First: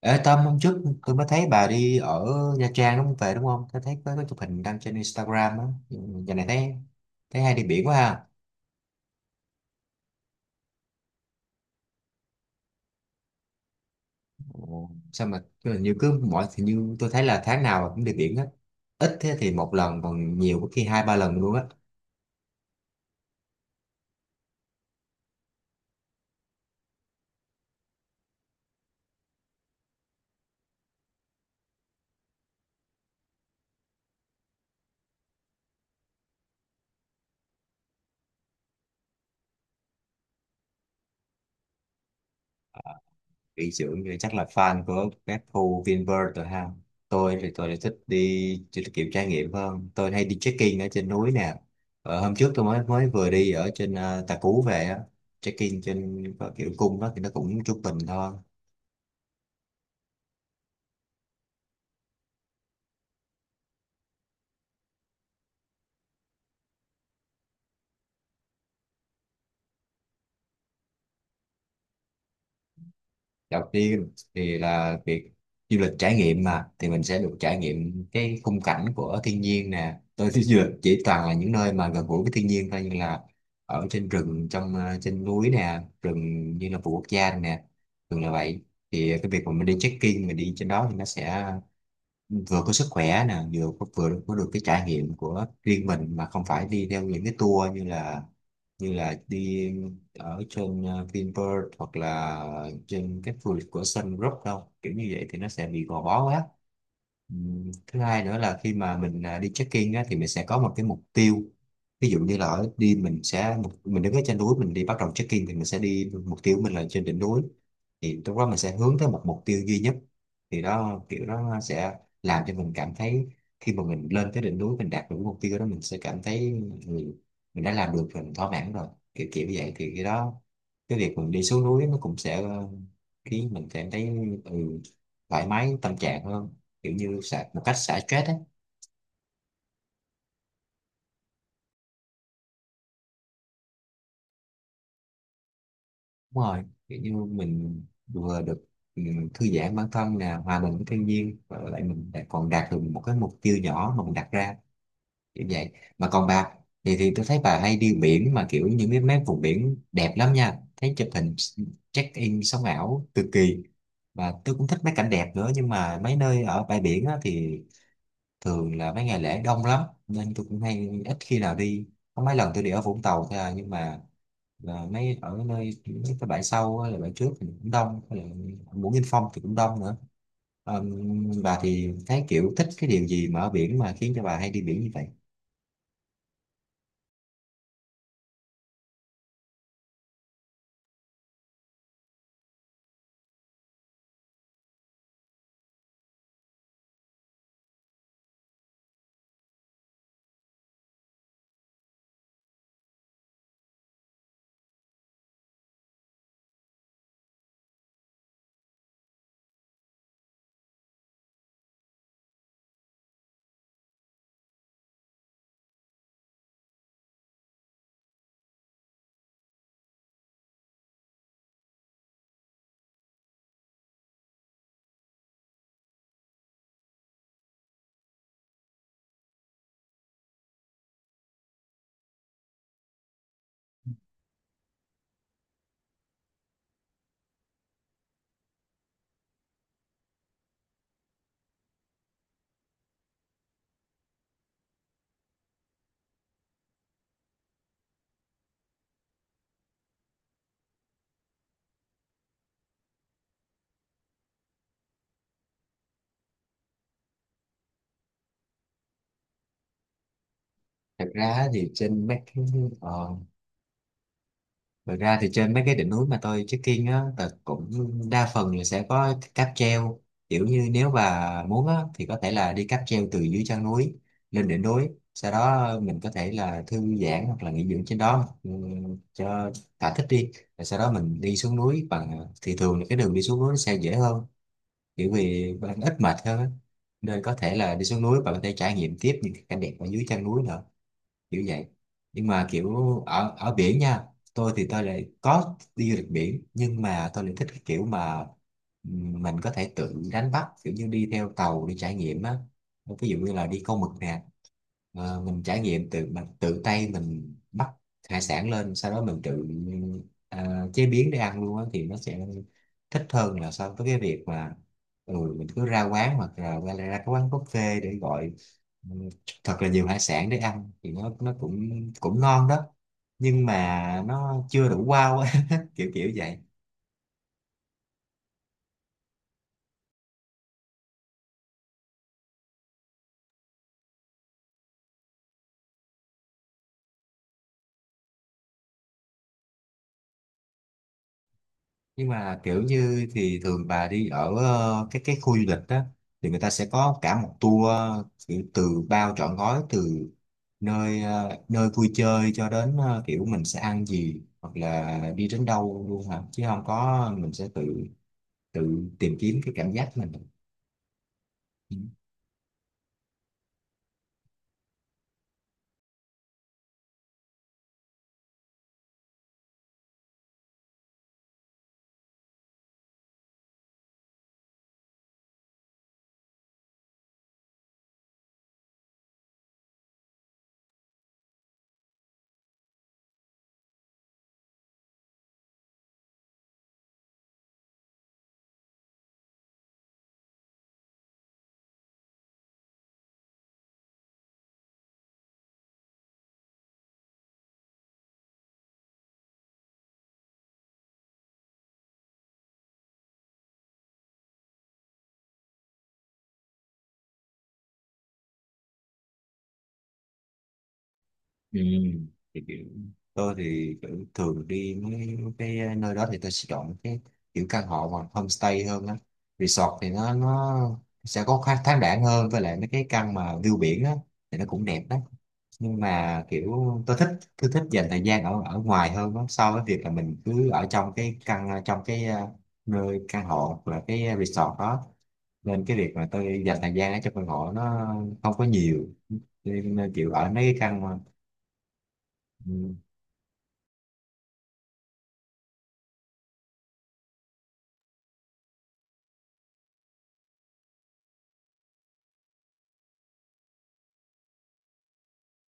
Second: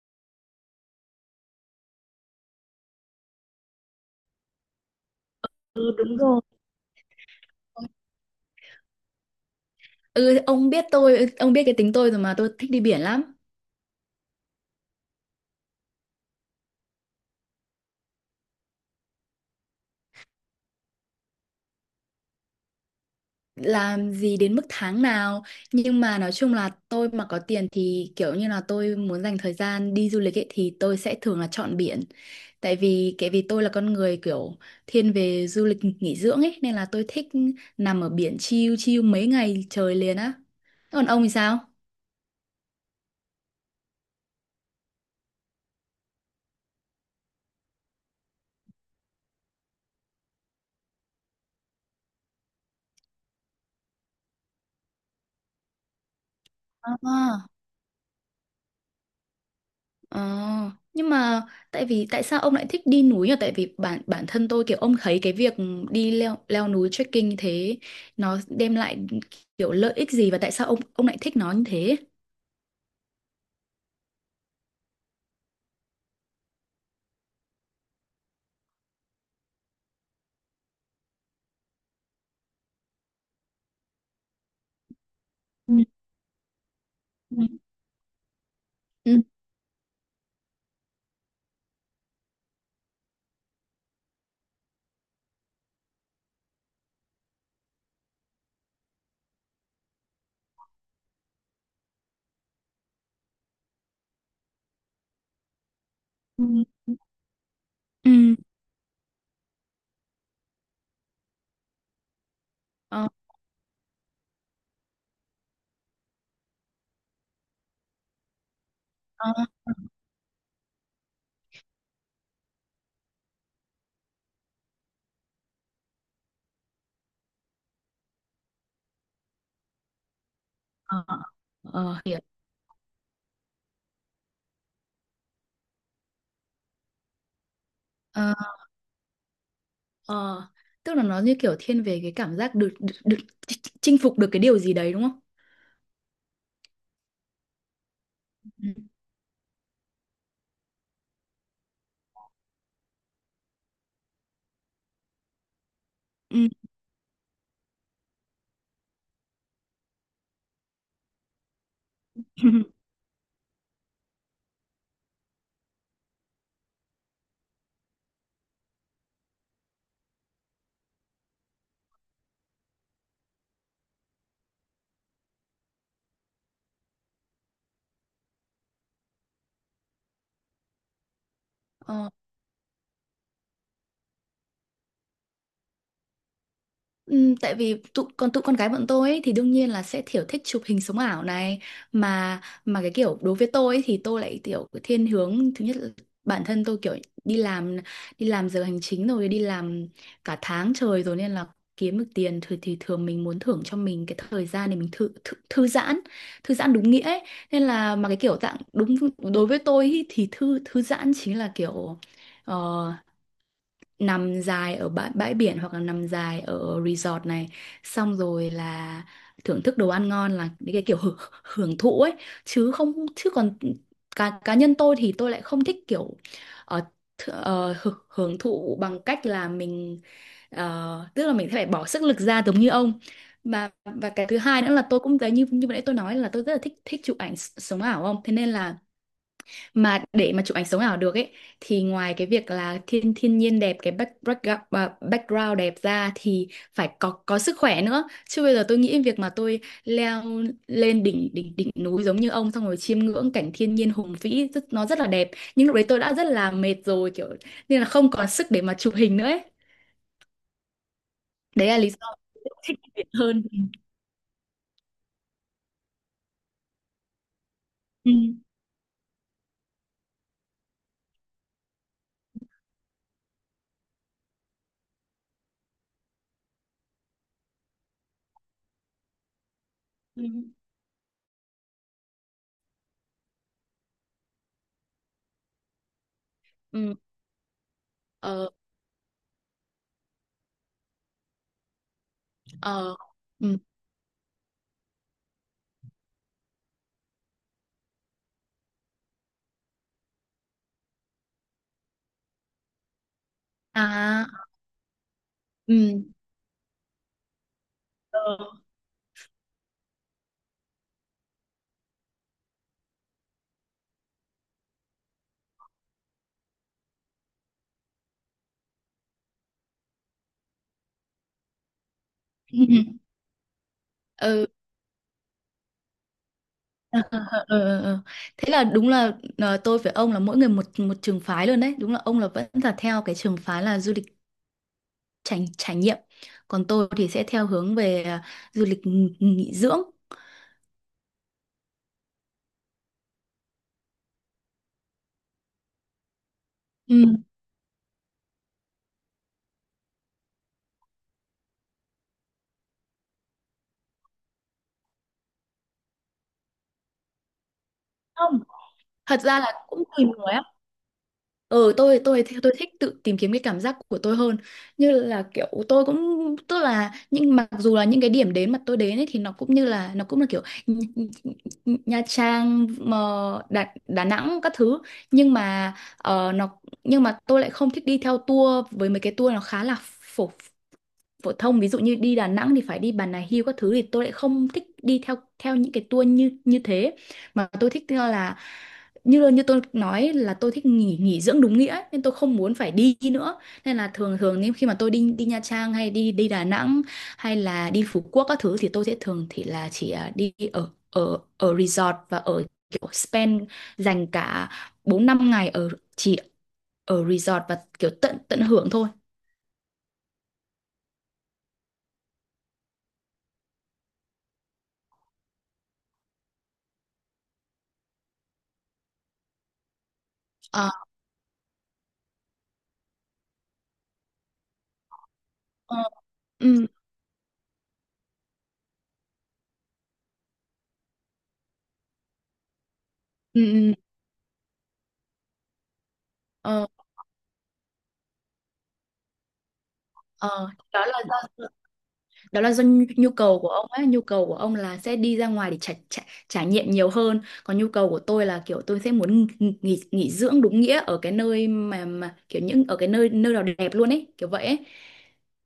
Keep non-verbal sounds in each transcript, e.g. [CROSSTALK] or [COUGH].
Ê Tâm, hôm trước tôi mới thấy bà đi ở Nha Trang đúng không? Về đúng không? Tôi thấy có cái chụp hình đăng trên Instagram á. Ừ, Ừ, đúng giờ rồi. này thấy thấy hay đi biển quá ha. Ừ, ông biết tôi, ông biết cái tính tôi rồi mà tôi thích đi biển lắm. Ồ, sao mà hình như cứ mỗi thì như tôi thấy là tháng nào cũng đi biển hết. Ít thế thì một lần, còn nhiều có khi hai ba lần luôn á. Làm gì đến mức tháng nào, nhưng mà nói chung là tôi mà có tiền thì kiểu như là tôi muốn dành thời gian đi du lịch ấy thì tôi sẽ thường là chọn biển. Tại vì tôi là con người kiểu thiên về du lịch nghỉ dưỡng ấy nên là tôi thích nằm ở biển chill chill mấy ngày trời liền á. Còn ông thì sao? Nghỉ dưỡng thì chắc là fan của các khu Vinpearl rồi ha. Tôi thì tôi lại thích đi chỉ là kiểu trải nghiệm hơn, tôi hay đi trekking ở trên núi nè. Hôm trước tôi mới mới vừa đi ở trên Tà Cú về á, trekking trên có kiểu cung đó thì nó À. cũng trung bình thôi. Ờ, nhưng mà tại vì tại sao ông lại thích đi núi nhỉ? Tại vì bản bản thân tôi kiểu ông thấy cái việc đi leo leo núi trekking như thế nó đem lại kiểu lợi ích gì và tại sao ông lại thích nó như thế? Đầu tiên thì là việc du lịch trải nghiệm mà, thì mình sẽ được trải nghiệm cái khung cảnh của thiên nhiên nè. Tôi thích du lịch chỉ toàn là những nơi mà gần gũi với thiên nhiên thôi, như là ở trên rừng, trong trên núi Ừ, nè, rừng như là vườn quốc gia ừ, nè, thường là vậy. Thì ừ, cái việc mà mình đi trekking, mình đi trên đó thì nó sẽ vừa có sức khỏe nè, vừa có được cái trải nghiệm của riêng mình, mà không phải đi theo những cái tour như là đi ở trên Vinpearl hoặc là trên các khu du lịch của Sun Group đâu, kiểu như vậy thì nó sẽ bị gò bó ừ, quá. Thứ hai ừ. nữa là khi mà mình đi check-in á, thì mình sẽ có một cái mục tiêu. Ví dụ như là ở đi Ờ, mình sẽ mình đứng ở trên núi, mình đi bắt đầu check-in thì mình sẽ đi mục tiêu của mình là trên đỉnh núi, thì lúc đó mình sẽ hướng tới một ờ, mục tiêu duy nhất. Thì đó, kiểu đó sẽ làm cho mình cảm thấy khi mà mình lên tới đỉnh núi, mình đạt được cái mục tiêu đó, mình sẽ cảm thấy mình, mình đã làm được rồi, mình thỏa mãn rồi, kiểu kiểu vậy. Thì cái đó, cái ờ, việc mình đi xuống núi nó ờ, cũng hiểu. sẽ khiến mình cảm thấy ừ, thoải mái tâm trạng hơn, kiểu như xả, một cách xả stress Ờ, á. ờ. Tức là nó như kiểu thiên về cái cảm giác được chinh phục được cái điều gì đấy đúng không? Đúng rồi, kiểu như mình vừa được Ừ. ừ, thư giãn bản thân nè, hòa mình với thiên nhiên, và lại mình lại còn đạt được một cái mục tiêu nhỏ mà mình đặt ra, kiểu vậy. Mà còn Ừ. bà thì tôi thấy bà hay đi biển, mà kiểu những cái mấy vùng biển đẹp lắm nha, thấy chụp hình check in sống [LAUGHS] ảo cực kỳ. Và tôi cũng thích mấy cảnh đẹp nữa, nhưng mà mấy nơi ở bãi biển á, thì thường là mấy ngày lễ đông lắm, nên tôi cũng hay ít khi nào đi. Có mấy lần tôi đi ở Vũng Tàu thôi à, nhưng mà là mấy ở nơi mấy cái bãi sau á, là bãi trước thì cũng đông, là Mũi Nghinh Phong thì cũng đông nữa. Ờm, bà thì Ờ. thấy kiểu thích cái điều gì mà ở biển mà khiến cho bà hay đi biển như vậy? Tại vì còn tụi con gái bọn tôi ấy, thì đương nhiên là sẽ kiểu thích chụp hình sống ảo này mà cái kiểu đối với tôi ấy, thì tôi lại kiểu cái thiên hướng thứ nhất là bản thân tôi kiểu đi làm đi làm giờ hành chính rồi đi làm cả tháng trời rồi nên là kiếm được tiền thì thường mình muốn thưởng cho mình cái thời gian để mình thư giãn thư giãn đúng nghĩa ấy. Nên là mà cái kiểu dạng đúng đối với tôi ý, thì thư thư giãn chính là kiểu ờ, nằm dài ở bãi biển hoặc là nằm dài ở resort này xong rồi là thưởng thức đồ ăn ngon là những cái kiểu hưởng thụ ấy chứ không chứ còn cá cá nhân tôi thì tôi lại không thích kiểu ờ, hưởng thụ bằng cách là mình tức là mình sẽ phải bỏ sức lực ra giống như ông và cái thứ hai nữa là tôi cũng thấy như như vừa nãy tôi nói là tôi rất là thích thích chụp ảnh sống ảo không thế nên là mà để mà chụp ảnh sống ảo được ấy thì ngoài cái việc là thiên thiên nhiên đẹp cái background đẹp ra thì phải có sức khỏe nữa chứ bây giờ tôi nghĩ việc mà tôi leo lên đỉnh đỉnh đỉnh núi giống như ông xong rồi chiêm ngưỡng cảnh thiên nhiên hùng vĩ nó rất là đẹp nhưng lúc đấy tôi đã rất là mệt rồi kiểu nên là không còn sức để mà chụp hình nữa ấy. thật ra thì Đấy là lý trên mấy do cái tôi thích biển ờ, hơn. Thật ra thì trên mấy cái đỉnh núi mà tôi trekking á, là cũng Ừ. đa phần là sẽ có cáp treo. Kiểu như nếu mà muốn á, thì có thể là đi cáp treo từ dưới chân núi lên đỉnh núi. Sau đó mình có thể là thư giãn hoặc là nghỉ dưỡng trên đó, cho thỏa thích Ừ. đi. Ừ. Rồi sau đó mình đi xuống núi bằng thì thường là cái đường đi xuống núi nó sẽ dễ hơn. Kiểu vì bạn ít mệt hơn á. Ừ. Nên có thể là đi xuống núi bạn có thể Ờ. trải nghiệm tiếp những cái cảnh đẹp ở dưới chân núi nữa, kiểu vậy. Nhưng mà kiểu Ờ. ở ở Ừ. biển nha, tôi thì tôi lại có đi du lịch biển, nhưng mà tôi lại thích cái kiểu mà mình có thể tự đánh bắt, kiểu như đi theo tàu đi trải nghiệm á. Ví dụ như là đi câu mực nè. À, Ờ, mình trải nghiệm ừ. tự mình tự tay mình bắt hải Ờ. sản lên, sau đó mình tự chế biến để ăn luôn á, thì nó sẽ thích hơn là so với cái việc mà mình cứ ra quán hoặc là ra cái quán buffet để gọi thật là nhiều hải sản để ăn, thì nó cũng cũng ngon [LAUGHS] đó, Ừ. nhưng mà nó Ừ. chưa đủ wow á, [LAUGHS] kiểu kiểu vậy. [LAUGHS] Ờ, ờ, ờ, ờ, ờ. Thế là đúng là tôi với ông là mỗi người một một trường phái luôn đấy. Đúng là ông là vẫn là theo cái trường phái là du lịch trải trải nghiệm, còn tôi thì sẽ theo hướng về du lịch nghỉ nghỉ dưỡng. Nhưng mà kiểu như thì thường bà đi ở cái khu du lịch đó thì người ta sẽ có Ừ. cả một tour, kiểu từ bao trọn gói, từ nơi nơi vui chơi cho đến kiểu mình sẽ ăn gì hoặc là đi đến đâu luôn hả, chứ không có mình sẽ tự Không, tự tìm thật kiếm ra cái là cảm cũng giác tùy mình. người. Ừ. Ừ, tôi thích tự tìm kiếm cái cảm giác của tôi hơn như là kiểu tôi cũng tức là nhưng mặc dù là những cái điểm đến mà tôi đến ấy, thì nó cũng như là nó cũng là kiểu Nh- Nh- Nha Trang mà Đà Nẵng các thứ nhưng mà ờ, nó nhưng mà tôi lại không thích đi theo tour với mấy cái tour nó khá là phổ phổ thông ví dụ như đi Đà Nẵng thì phải đi Bà Nà Hills các thứ thì tôi lại không thích đi theo theo những cái tour như như thế mà tôi thích là như như tôi nói là tôi thích nghỉ nghỉ dưỡng đúng nghĩa ấy, nên tôi không muốn phải đi nữa nên là thường thường nếu khi mà tôi đi đi Nha Trang hay đi đi Đà Nẵng hay là đi Phú Quốc các thứ thì tôi sẽ thường thì là chỉ đi ở ở ở resort và ở kiểu spend dành cả 4 5 ngày ở chỉ ở resort và kiểu tận tận hưởng thôi. Ừ. Thì kiểu tôi thì kiểu thường đi mấy cái nơi đó thì tôi sẽ chọn cái kiểu căn hộ hoặc homestay hơn á. Resort thì nó Ờ, sẽ có khá thoáng đãng hơn, với lại mấy cái căn mà view biển á thì nó cũng đẹp đó, nhưng ờ, mà kiểu ừ, tôi thích tôi thích dành thời gian ở ở ngoài hơn á, so với việc là mình cứ ở trong cái căn trong cái nơi căn ừ, hộ hoặc ừ. là cái resort đó. Nên cái việc mà tôi dành Ờ, thời gian ở trong căn hộ nó không có nhiều, nên nên kiểu ở mấy ờ, cái căn đó mà, là do đó là do ừ, nhu nhu cầu của ông ấy, nhu cầu của ông là sẽ đi ra ngoài để trải nghiệm nhiều hơn, còn nhu cầu của tôi là kiểu tôi sẽ muốn nghỉ dưỡng đúng nghĩa ở cái nơi mà kiểu những ở cái nơi nơi nào đẹp luôn ấy, kiểu vậy ấy.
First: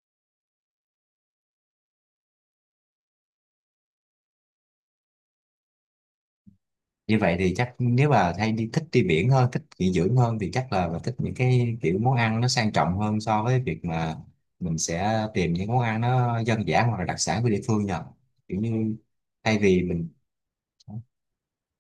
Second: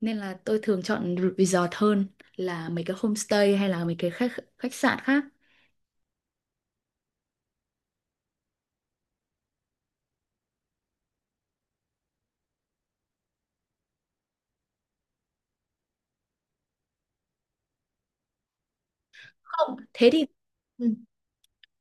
Nên là tôi thường chọn resort hơn là mấy cái homestay hay là mấy cái khách khách sạn khác. như vậy thì chắc nếu mà hay đi thích đi biển hơn, thích nghỉ dưỡng hơn, thì chắc là mình thích những cái kiểu món ăn nó sang trọng hơn so với việc mà mình sẽ tìm những món ăn nó dân dã hoặc là đặc sản của địa phương nhờ, kiểu như thay Không, vì mình. thế thì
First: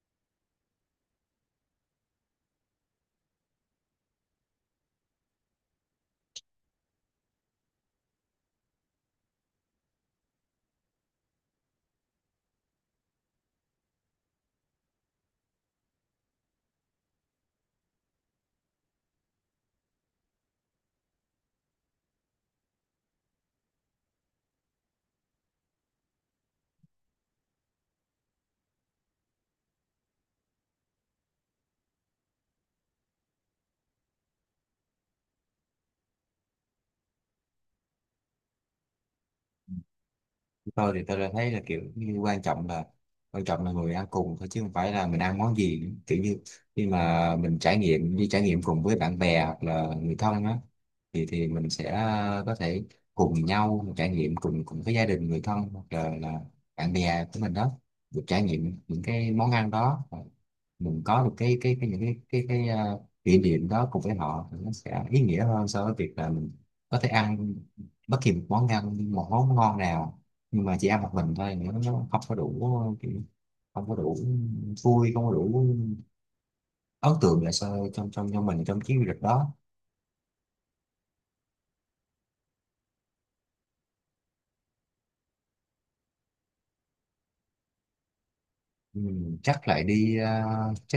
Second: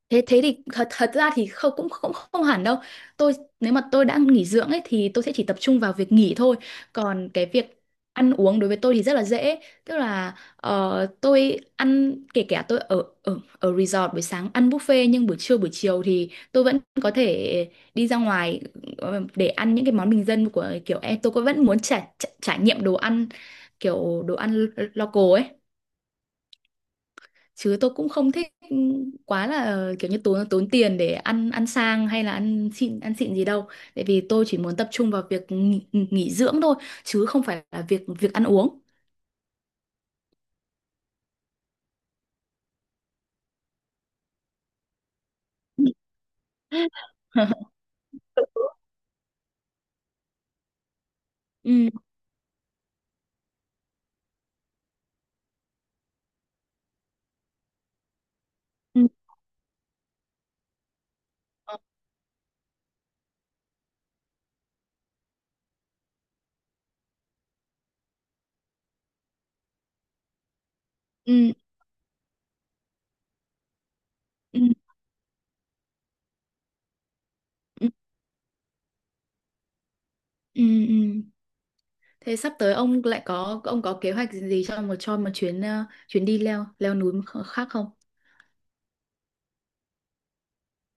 thế thế thì thật thật ra thì không cũng cũng không hẳn đâu tôi nếu mà tôi đã nghỉ dưỡng ấy thì tôi sẽ chỉ tập trung vào việc nghỉ thôi còn cái việc ăn uống đối với tôi thì rất là dễ tức là tôi ăn kể cả tôi ở ở ở resort buổi sáng ăn buffet nhưng buổi trưa buổi chiều thì tôi vẫn có thể đi ra ngoài để ăn những cái món bình dân của kiểu em tôi cũng vẫn muốn trải trải trải nghiệm đồ ăn kiểu đồ ăn local ấy chứ tôi cũng không thích quá là kiểu như tốn tốn tiền để ăn ăn sang hay là ăn xịn gì đâu tại vì tôi chỉ muốn tập trung vào việc nghỉ dưỡng thôi chứ không phải là việc việc ăn uống. Tôi thì tôi đã thấy là kiểu như quan trọng là người ăn cùng thôi, chứ không phải là mình ăn món gì nữa. Kiểu như khi mà mình trải [LAUGHS] nghiệm đi trải nghiệm cùng với bạn bè hoặc là người thân á, thì mình Ừ, sẽ có thể cùng nhau trải nghiệm cùng cùng với gia đình người thân hoặc là bạn bè của mình đó, được trải nghiệm những ừ, cái món ăn đó. Và mình có được cái cái những cái cái kỷ niệm đó cùng với họ, thì nó sẽ ý nghĩa hơn so với việc là mình có thể ăn bất kỳ một món ăn, một món ngon nào, nhưng mà chỉ ăn một mình ừ, thôi, nữa nó không có đủ kiểu, không có đủ ừ, vui, không có đủ ấn tượng lại sao trong trong trong mình trong chuyến du lịch đó. ừ, ừ. Thế sắp tới ông có kế hoạch gì cho một chuyến đi leo leo núi khác không? Ừ, chắc lại đi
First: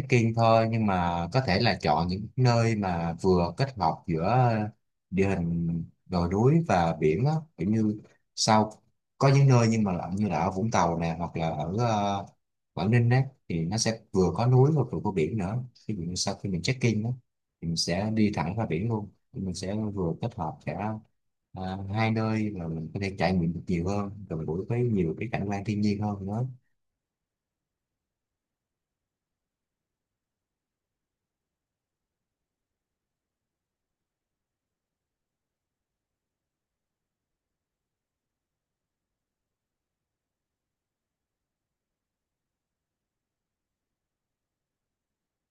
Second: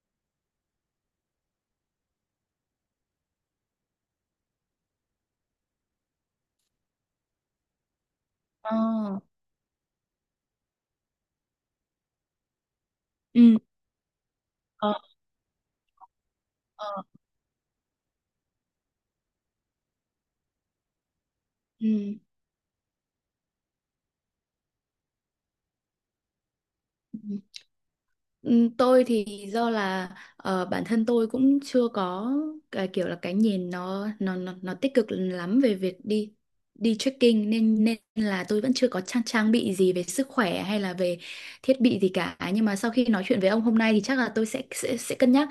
in thôi, nhưng mà có thể là chọn những nơi mà vừa kết hợp giữa địa hình đồi núi và biển á, kiểu như Ờ. sau có những nơi, nhưng mà là như là ở Vũng Tàu nè hoặc là ở Quảng Ninh đấy, Ừ. thì nó sẽ vừa có núi và Ờ, vừa có biển nữa. Ví dụ như sau khi mình ờ. trekking đó thì mình sẽ đi thẳng ra biển luôn. Thì mình sẽ vừa kết hợp cả hai Ừ. nơi và mình có thể trải nghiệm được nhiều hơn, gần gũi với nhiều cái cảnh quan thiên nhiên hơn nữa. Ừ. Ừ, tôi thì do là bản thân tôi cũng chưa có cái kiểu là cái nhìn nó tích cực lắm về việc đi đi trekking nên nên là tôi vẫn chưa có trang trang bị gì về sức khỏe hay là về thiết bị gì cả nhưng mà sau khi nói chuyện với ông hôm nay thì chắc là tôi sẽ sẽ sẽ cân nhắc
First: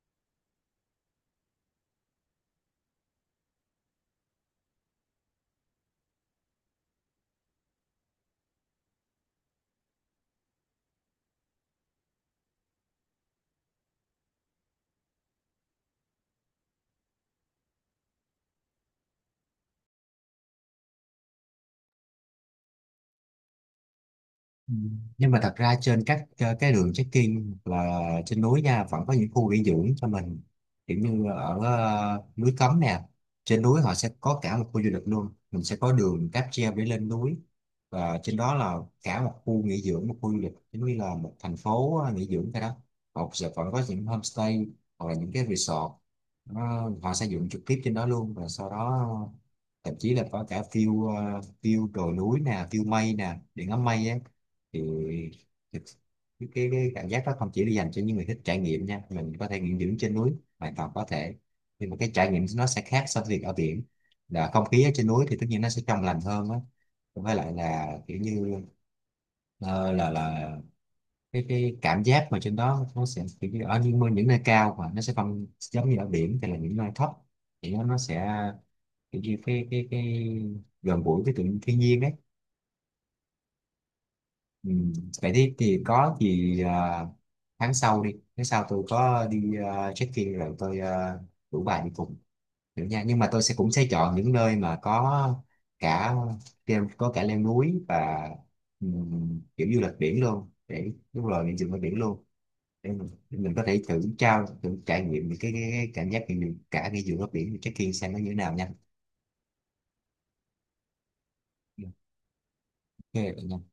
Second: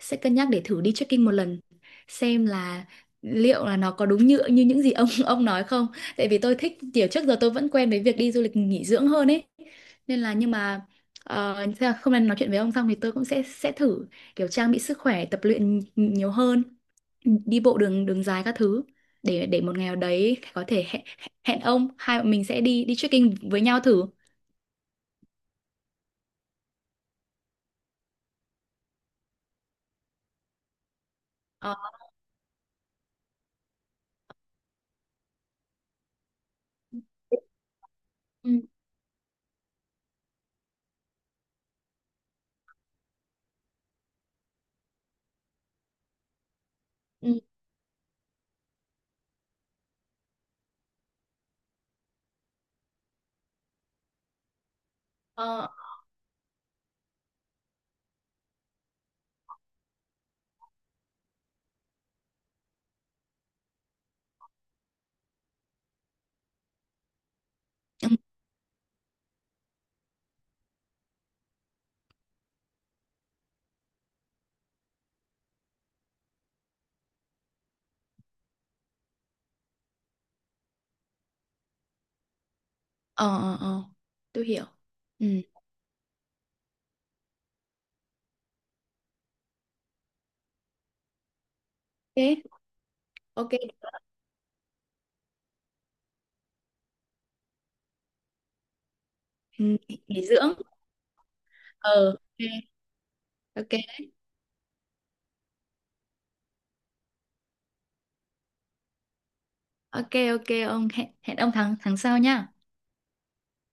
sẽ cân nhắc để thử đi trekking một lần xem là liệu là nó có đúng như như những gì ông [LAUGHS] ông nói không tại vì tôi thích kiểu trước giờ tôi vẫn quen với việc đi du lịch nghỉ dưỡng hơn ấy nên là nhưng mà thế là hôm nay nói chuyện với ông xong thì tôi cũng sẽ thử kiểu trang bị sức khỏe tập luyện nhiều hơn đi bộ đường đường dài các thứ để một ngày nào đấy có thể hẹn hẹn ông hai bọn mình sẽ đi đi trekking với nhau thử. Ừ. Nhưng mà thật ra trên các cái đường trekking hoặc là trên núi nha, vẫn có những khu nghỉ dưỡng cho mình, kiểu như ở Ờ, núi Cấm nè, trên núi họ sẽ có cả một khu du lịch luôn, mình sẽ có đường cáp treo để lên núi, và trên ừ, đó là cả một khu nghỉ dưỡng, một khu du lịch giống như là một thành phố nghỉ dưỡng. Cái đó họ sẽ vẫn có những homestay hoặc là những cái resort. Họ sẽ ừ, dựng trực tiếp trên đó luôn, và sau đó thậm chí là có cả view view đồi núi nè, view mây nè, điện ngắm mây á, thì ờ, thực- cái cảm giác đó không chỉ là dành cho những người thích trải nghiệm nha, mình có thể nghỉ dưỡng trên núi hoàn toàn có thể. Nhưng mà cái trải nghiệm nó sẽ khác so với việc ở biển, là không khí ở trên núi thì tất nhiên nó sẽ trong lành hơn á, với lại là ừ, kiểu như ờ, là cái cảm giác mà trên đó nó sẽ kiểu như ở những nơi cao, mà nó sẽ không giống như ở biển thì là những nơi thấp, thì nó sẽ kiểu như cái cái gần gũi với tự nhiên thiên nhiên đấy. ờ, ờ, ờ, tôi hiểu. Ừ. Ừ. Vậy thì có gì à, tháng sau đi, tháng sau tôi có đi check-in rồi tôi rủ bà đi cùng Thế được nha, nhưng mà tôi ok. sẽ cũng sẽ chọn những nơi mà có cả có cả leo núi và Ừ, kiểu du lịch biển nghỉ luôn, dưỡng. để đúng rồi mình dừng ở biển Ờ, luôn, để để mình có ok, thể ok, thử thử trải nghiệm những cái cảm giác mình cả ngay giữa nước biển check-in xem nó như thế nào nha. ok, ok, ông hẹn hẹn ông tháng tháng sau nhá. Ok.